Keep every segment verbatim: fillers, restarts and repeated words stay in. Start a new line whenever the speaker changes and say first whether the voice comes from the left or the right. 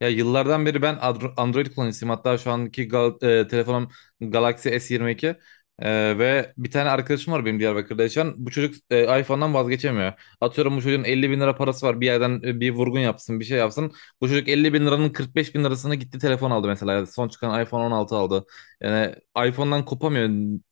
left: Ya yıllardan beri ben Adro- Android kullanıcısıyım. Hatta şu anki gal- e, telefonum Galaxy S yirmi iki. E, ve bir tane arkadaşım var benim Diyarbakır'da yaşayan. Bu çocuk e, iPhone'dan vazgeçemiyor. Atıyorum bu çocuğun elli bin lira parası var. Bir yerden e, bir vurgun yapsın, bir şey yapsın. Bu çocuk elli bin liranın kırk beş bin lirasını gitti telefon aldı mesela. Yani son çıkan iPhone on altı aldı. Yani iPhone'dan kopamıyor.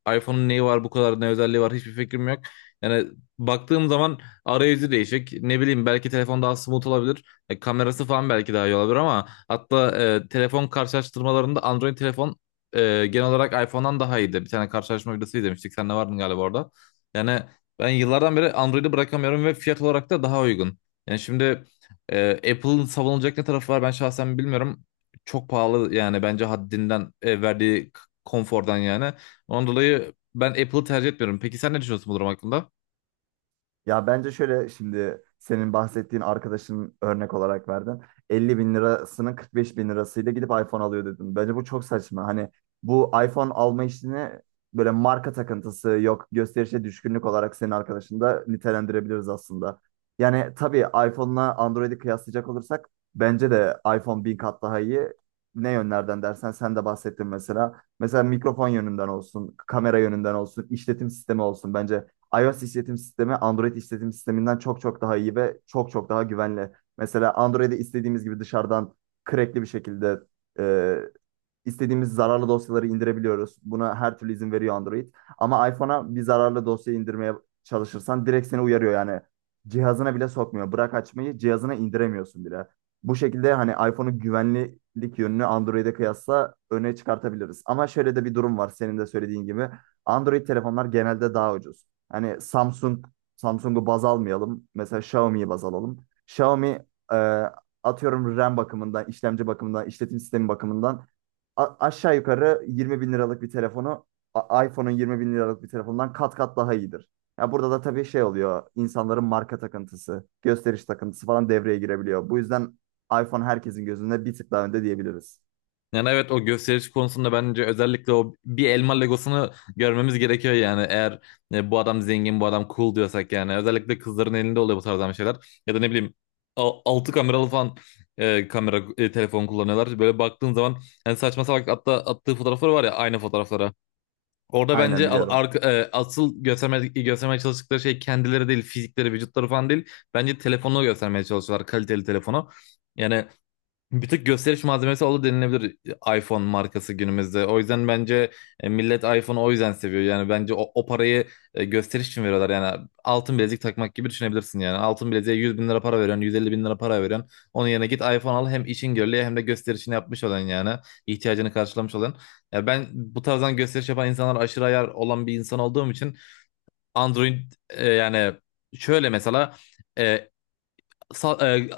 left: iPhone'un neyi var, bu kadar ne özelliği var, hiçbir fikrim yok. Yani baktığım zaman arayüzü değişik. Ne bileyim, belki telefon daha smooth olabilir. E, kamerası falan belki daha iyi olabilir ama hatta e, telefon karşılaştırmalarında Android telefon e, genel olarak iPhone'dan daha iyiydi. Bir tane karşılaştırma videosu izlemiştik. Sen de vardın galiba orada. Yani ben yıllardan beri Android'i bırakamıyorum ve fiyat olarak da daha uygun. Yani şimdi e, Apple'ın savunulacak ne tarafı var, ben şahsen bilmiyorum. Çok pahalı yani, bence haddinden e, verdiği k- konfordan yani. Ondan dolayı ben Apple'ı tercih etmiyorum. Peki sen ne düşünüyorsun bu durum hakkında?
right: Ya bence şöyle, şimdi senin bahsettiğin arkadaşın, örnek olarak verdin. elli bin lirasının kırk beş bin lirasıyla gidip iPhone alıyor dedim. Bence bu çok saçma. Hani bu iPhone alma işini, böyle marka takıntısı yok, gösterişe düşkünlük olarak senin arkadaşını da nitelendirebiliriz aslında. Yani tabii iPhone'la Android'i kıyaslayacak olursak bence de iPhone bin kat daha iyi. Ne yönlerden dersen, sen de bahsettin mesela. Mesela mikrofon yönünden olsun, kamera yönünden olsun, işletim sistemi olsun. Bence iOS işletim sistemi Android işletim sisteminden çok çok daha iyi ve çok çok daha güvenli. Mesela Android'i istediğimiz gibi dışarıdan crackli bir şekilde e, İstediğimiz zararlı dosyaları indirebiliyoruz. Buna her türlü izin veriyor Android. Ama iPhone'a bir zararlı dosya indirmeye çalışırsan direkt seni uyarıyor yani. Cihazına bile sokmuyor. Bırak açmayı, cihazına indiremiyorsun bile. Bu şekilde hani iPhone'un güvenlik yönünü Android'e kıyasla öne çıkartabiliriz. Ama şöyle de bir durum var, senin de söylediğin gibi. Android telefonlar genelde daha ucuz. Hani Samsung, Samsung'u baz almayalım. Mesela Xiaomi'yi baz alalım. Xiaomi, e, atıyorum RAM bakımından, işlemci bakımından, işletim sistemi bakımından a- aşağı yukarı yirmi bin liralık bir telefonu a- iPhone'un yirmi bin liralık bir telefondan kat kat daha iyidir. Ya burada da tabii şey oluyor. İnsanların marka takıntısı, gösteriş takıntısı falan devreye girebiliyor. Bu yüzden iPhone herkesin gözünde bir tık daha önde diyebiliriz.
left: Yani evet, o gösteriş konusunda bence özellikle o bir elma Legosunu görmemiz gerekiyor yani. Eğer e, bu adam zengin, bu adam cool diyorsak yani. Özellikle kızların elinde oluyor bu tarzdan şeyler. Ya da ne bileyim, al- altı kameralı falan e, kamera e, telefon kullanıyorlar. Böyle baktığın zaman yani saçma salak, hatta attığı fotoğrafları var ya, aynı fotoğraflara. Orada
right: Aynen,
left: bence a-
right: biliyorum.
left: arka, e, asıl gösterme, göstermeye çalıştıkları şey kendileri değil, fizikleri, vücutları falan değil. Bence telefonu göstermeye çalışıyorlar, kaliteli telefonu. Yani bir tık gösteriş malzemesi oldu denilebilir iPhone markası günümüzde. O yüzden bence e, millet iPhone'u o yüzden seviyor. Yani bence o, o parayı e, gösteriş için veriyorlar. Yani altın bilezik takmak gibi düşünebilirsin yani. Altın bileziğe yüz bin lira para veriyorsun, yüz elli bin lira para veriyorsun. Onun yerine git iPhone al, hem işin görülüyor hem de gösterişini yapmış olan yani. İhtiyacını karşılamış olan. Ya ben bu tarzdan gösteriş yapan insanlar aşırı ayar olan bir insan olduğum için Android, e, yani şöyle mesela, e, Sa- e,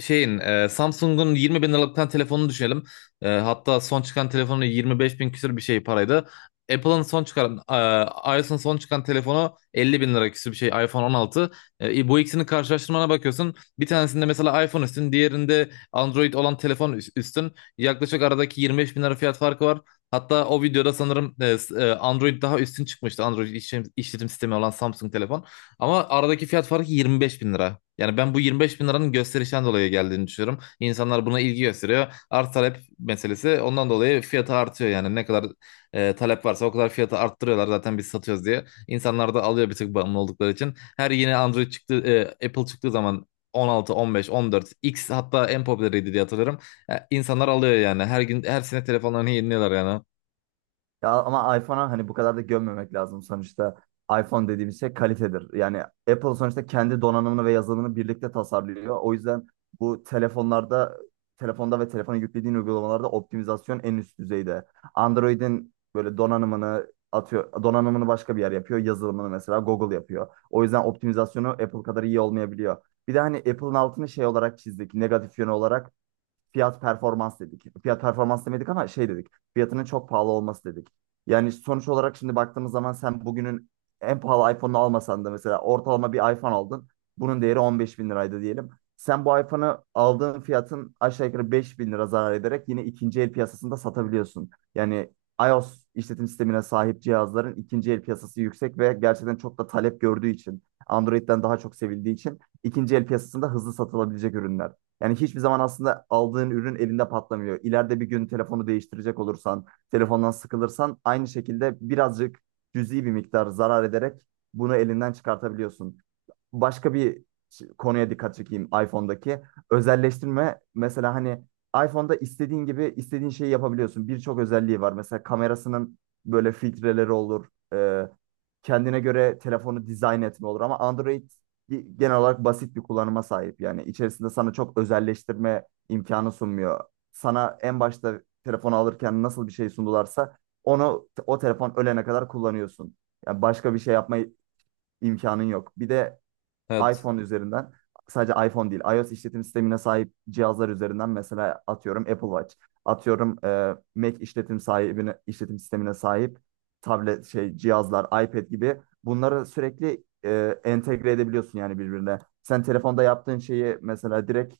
left: şeyin, e, Samsung'un yirmi bin liralıktan telefonunu düşünelim. E, hatta son çıkan telefonu yirmi beş bin küsür bir şey paraydı. Apple'ın son çıkan e, iOS'un son çıkan telefonu elli bin lira küsür bir şey, iPhone on altı. E, bu ikisini karşılaştırmana bakıyorsun. Bir tanesinde mesela iPhone üstün, diğerinde Android olan telefon üs- üstün. Yaklaşık aradaki yirmi beş bin lira fiyat farkı var. Hatta o videoda sanırım e, s- e, Android daha üstün çıkmıştı. Android işlem, işletim sistemi olan Samsung telefon. Ama aradaki fiyat farkı yirmi beş bin lira. Yani ben bu yirmi beş bin liranın gösterişten dolayı geldiğini düşünüyorum. İnsanlar buna ilgi gösteriyor. Arz talep meselesi, ondan dolayı fiyatı artıyor. Yani ne kadar e, talep varsa o kadar fiyatı arttırıyorlar, zaten biz satıyoruz diye. İnsanlar da alıyor, bir tık bağımlı oldukları için. Her yeni Android çıktı, e, Apple çıktığı zaman on altı, on beş, on dört, X hatta en popüleriydi diye hatırlarım. E, İnsanlar alıyor yani. Her gün, her sene telefonlarını yeniliyorlar yani.
right: Ya ama iPhone'a hani bu kadar da gömmemek lazım sonuçta. iPhone dediğimiz şey kalitedir. Yani Apple sonuçta kendi donanımını ve yazılımını birlikte tasarlıyor. O yüzden bu telefonlarda, telefonda ve telefona yüklediğin uygulamalarda optimizasyon en üst düzeyde. Android'in böyle donanımını atıyor, donanımını başka bir yer yapıyor. Yazılımını mesela Google yapıyor. O yüzden optimizasyonu Apple kadar iyi olmayabiliyor. Bir de hani Apple'ın altını şey olarak çizdik, negatif yönü olarak fiyat performans dedik. Fiyat performans demedik ama şey dedik. Fiyatının çok pahalı olması dedik. Yani sonuç olarak şimdi baktığımız zaman, sen bugünün en pahalı iPhone'unu almasan da mesela ortalama bir iPhone aldın. Bunun değeri on beş bin liraydı diyelim. Sen bu iPhone'u aldığın fiyatın aşağı yukarı beş bin lira zarar ederek yine ikinci el piyasasında satabiliyorsun. Yani iOS işletim sistemine sahip cihazların ikinci el piyasası yüksek ve gerçekten çok da talep gördüğü için, Android'den daha çok sevildiği için ikinci el piyasasında hızlı satılabilecek ürünler. Yani hiçbir zaman aslında aldığın ürün elinde patlamıyor. İleride bir gün telefonu değiştirecek olursan, telefondan sıkılırsan aynı şekilde birazcık cüzi bir miktar zarar ederek bunu elinden çıkartabiliyorsun. Başka bir ş- konuya dikkat çekeyim, iPhone'daki. Özelleştirme mesela, hani iPhone'da istediğin gibi istediğin şeyi yapabiliyorsun. Birçok özelliği var. Mesela kamerasının böyle filtreleri olur. Ee, Kendine göre telefonu dizayn etme olur. Ama Android bir- genel olarak basit bir kullanıma sahip. Yani içerisinde sana çok özelleştirme imkanı sunmuyor. Sana en başta telefonu alırken nasıl bir şey sundularsa onu o telefon ölene kadar kullanıyorsun. Yani başka bir şey yapma imkanın yok. Bir de
left: Evet.
right: iPhone üzerinden, sadece iPhone değil, iOS işletim sistemine sahip cihazlar üzerinden mesela atıyorum Apple Watch, atıyorum e, Mac işletim sahibine işletim sistemine sahip tablet şey cihazlar, iPad gibi, bunları sürekli e, entegre edebiliyorsun yani birbirine. Sen telefonda yaptığın şeyi mesela direkt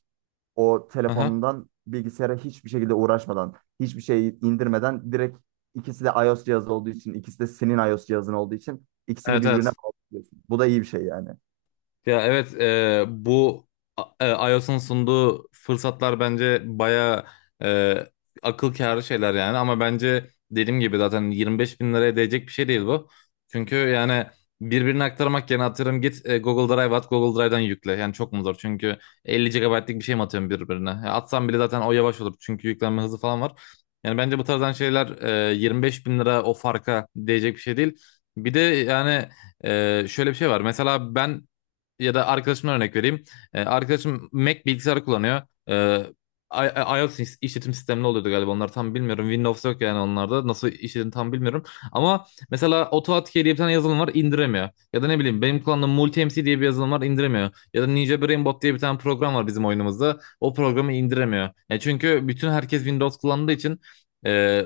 right: o
left: Aha.
right: telefonundan bilgisayara hiçbir şekilde uğraşmadan, hiçbir şey indirmeden direkt, ikisi de iOS cihazı olduğu için, ikisi de senin iOS cihazın olduğu için ikisini
left: Evet,
right: birbirine
left: evet.
right: bağlıyorsun. Bu da iyi bir şey yani.
left: Ya evet, e, bu e, iOS'un sunduğu fırsatlar bence baya e, akıl kârı şeyler yani, ama bence dediğim gibi zaten yirmi beş bin liraya değecek bir şey değil bu. Çünkü yani birbirine aktarmak yerine atıyorum git e, Google Drive at, Google Drive'dan yükle. Yani çok mu zor? Çünkü elli gigabaytlık bir şey mi atıyorum birbirine? Ya atsam bile zaten o yavaş olur, çünkü yüklenme hızı falan var. Yani bence bu tarzdan şeyler e, yirmi beş bin lira o farka değecek bir şey değil. Bir de yani ee, şöyle bir şey var. Mesela ben, ya da arkadaşımdan örnek vereyim. Ee, arkadaşım Mac bilgisayarı kullanıyor. Ee, I- iOS iş- işletim sistemli oluyordu galiba onlar, tam bilmiyorum. Windows yok yani onlarda. Nasıl işletim, tam bilmiyorum. Ama mesela AutoAutoCAD diye bir tane yazılım var, indiremiyor. Ya da ne bileyim, benim kullandığım MultiMC diye bir yazılım var, indiremiyor. Ya da Ninja Brainbot diye bir tane program var bizim oyunumuzda. O programı indiremiyor. Yani çünkü bütün herkes Windows kullandığı için e,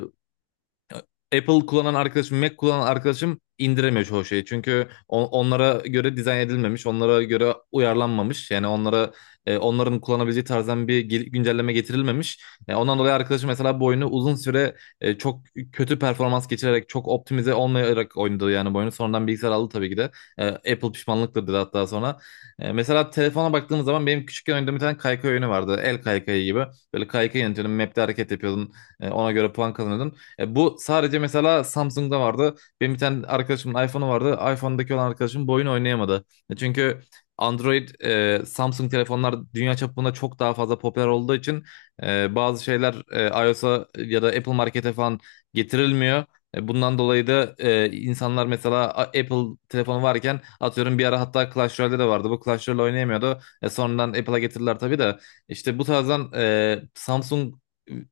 left: Apple kullanan arkadaşım, Mac kullanan arkadaşım indiremiyor çoğu şeyi. Çünkü on- onlara göre dizayn edilmemiş, onlara göre uyarlanmamış. Yani onlara e, onların kullanabileceği tarzdan bir gel- güncelleme getirilmemiş. E, ondan dolayı arkadaşım mesela bu oyunu uzun süre e, çok kötü performans geçirerek, çok optimize olmayarak oynadı yani bu oyunu. Sonradan bilgisayar aldı tabii ki de. E, Apple pişmanlıktır dedi hatta sonra. E, mesela telefona baktığımız zaman, benim küçükken oynadığım bir tane kaykay oyunu vardı. El kaykayı gibi. Böyle kaykay yönetiyordun, map'te hareket yapıyordun. E, ona göre puan kazanıyordun. E, bu sadece mesela Samsung'da vardı. Benim bir tane arkadaşımın iPhone'u vardı. iPhone'daki olan arkadaşım bu oyunu oynayamadı. E, Çünkü Android, e, Samsung telefonlar dünya çapında çok daha fazla popüler olduğu için e, bazı şeyler e, iOS'a ya da Apple Market'e falan getirilmiyor. E, Bundan dolayı da e, insanlar mesela, A- Apple telefonu varken atıyorum, bir ara hatta Clash Royale'de de vardı. Bu Clash Royale oynayamıyordu. E, sonradan Apple'a getirdiler tabii de. İşte bu tarzdan, e, Samsung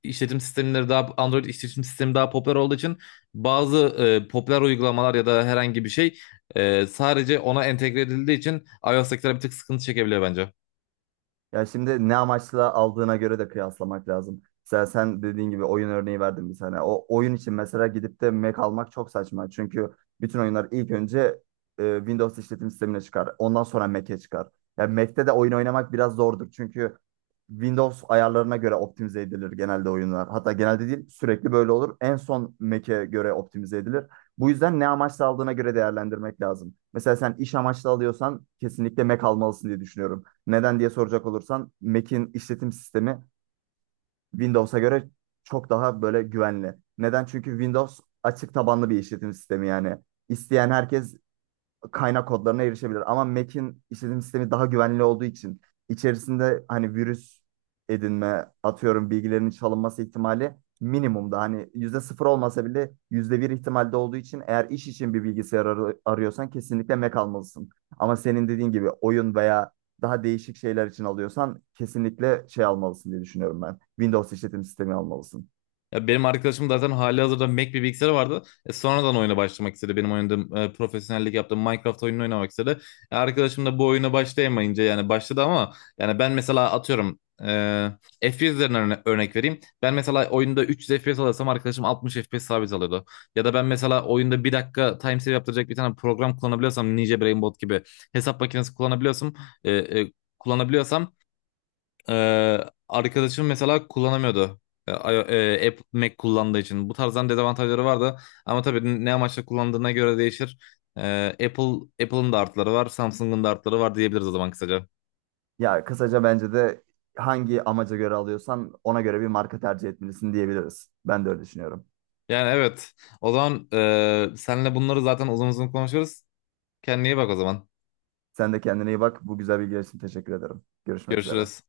left: işletim sistemleri daha Android işletim sistemi daha popüler olduğu için bazı e, popüler uygulamalar ya da herhangi bir şey e, sadece ona entegre edildiği için iOS'takiler bir tık sıkıntı çekebiliyor bence.
right: Ya şimdi ne amaçla aldığına göre de kıyaslamak lazım. Mesela sen dediğin gibi oyun örneği verdim bir tane. O oyun için mesela gidip de Mac almak çok saçma. Çünkü bütün oyunlar ilk önce e, Windows işletim sistemine çıkar. Ondan sonra Mac'e çıkar. Yani Mac'te de oyun oynamak biraz zordur. Çünkü Windows ayarlarına göre optimize edilir genelde oyunlar. Hatta genelde değil, sürekli böyle olur. En son Mac'e göre optimize edilir. Bu yüzden ne amaçla aldığına göre değerlendirmek lazım. Mesela sen iş amaçlı alıyorsan kesinlikle Mac almalısın diye düşünüyorum. Neden diye soracak olursan, Mac'in işletim sistemi Windows'a göre çok daha böyle güvenli. Neden? Çünkü Windows açık tabanlı bir işletim sistemi yani. İsteyen herkes kaynak kodlarına erişebilir. Ama Mac'in işletim sistemi daha güvenli olduğu için içerisinde hani virüs edinme, atıyorum bilgilerinin çalınması ihtimali minimumda. Hani yüzde sıfır olmasa bile yüzde bir ihtimalde olduğu için eğer iş için bir bilgisayar ar- arıyorsan kesinlikle Mac almalısın. Ama senin dediğin gibi oyun veya daha değişik şeyler için alıyorsan kesinlikle şey almalısın diye düşünüyorum ben. Windows işletim sistemi almalısın.
left: Ya benim arkadaşım zaten halihazırda Mac bir bilgisayarı vardı. E, sonradan oyuna başlamak istedi. Benim oynadığım, e, profesyonellik yaptığım Minecraft oyununu oynamak istedi. E, arkadaşım da bu oyuna başlayamayınca, yani başladı ama, yani ben mesela atıyorum e, F P S üzerinden örne- örnek vereyim. Ben mesela oyunda üç yüz F P S alırsam arkadaşım altmış F P S sabit alıyordu. Ya da ben mesela oyunda bir dakika time save yaptıracak bir tane program kullanabiliyorsam, Ninja Brainbot gibi hesap makinesi kullanabiliyorsam e, e, kullanabiliyorsam ee, arkadaşım mesela kullanamıyordu. Ee, I- e, Apple Mac kullandığı için. Bu tarzdan dezavantajları vardı. Ama tabii ne amaçla kullandığına göre değişir. Ee, Apple Apple'ın da artıları var, Samsung'un da artıları var diyebiliriz o zaman kısaca.
right: Ya kısaca bence de hangi amaca göre alıyorsan ona göre bir marka tercih etmelisin diyebiliriz. Ben de öyle düşünüyorum.
left: Yani evet. O zaman e, senle bunları zaten uzun uzun konuşuruz. Kendine iyi bak o zaman.
right: Sen de kendine iyi bak. Bu güzel bilgiler için teşekkür ederim. Görüşmek üzere.
left: Görüşürüz.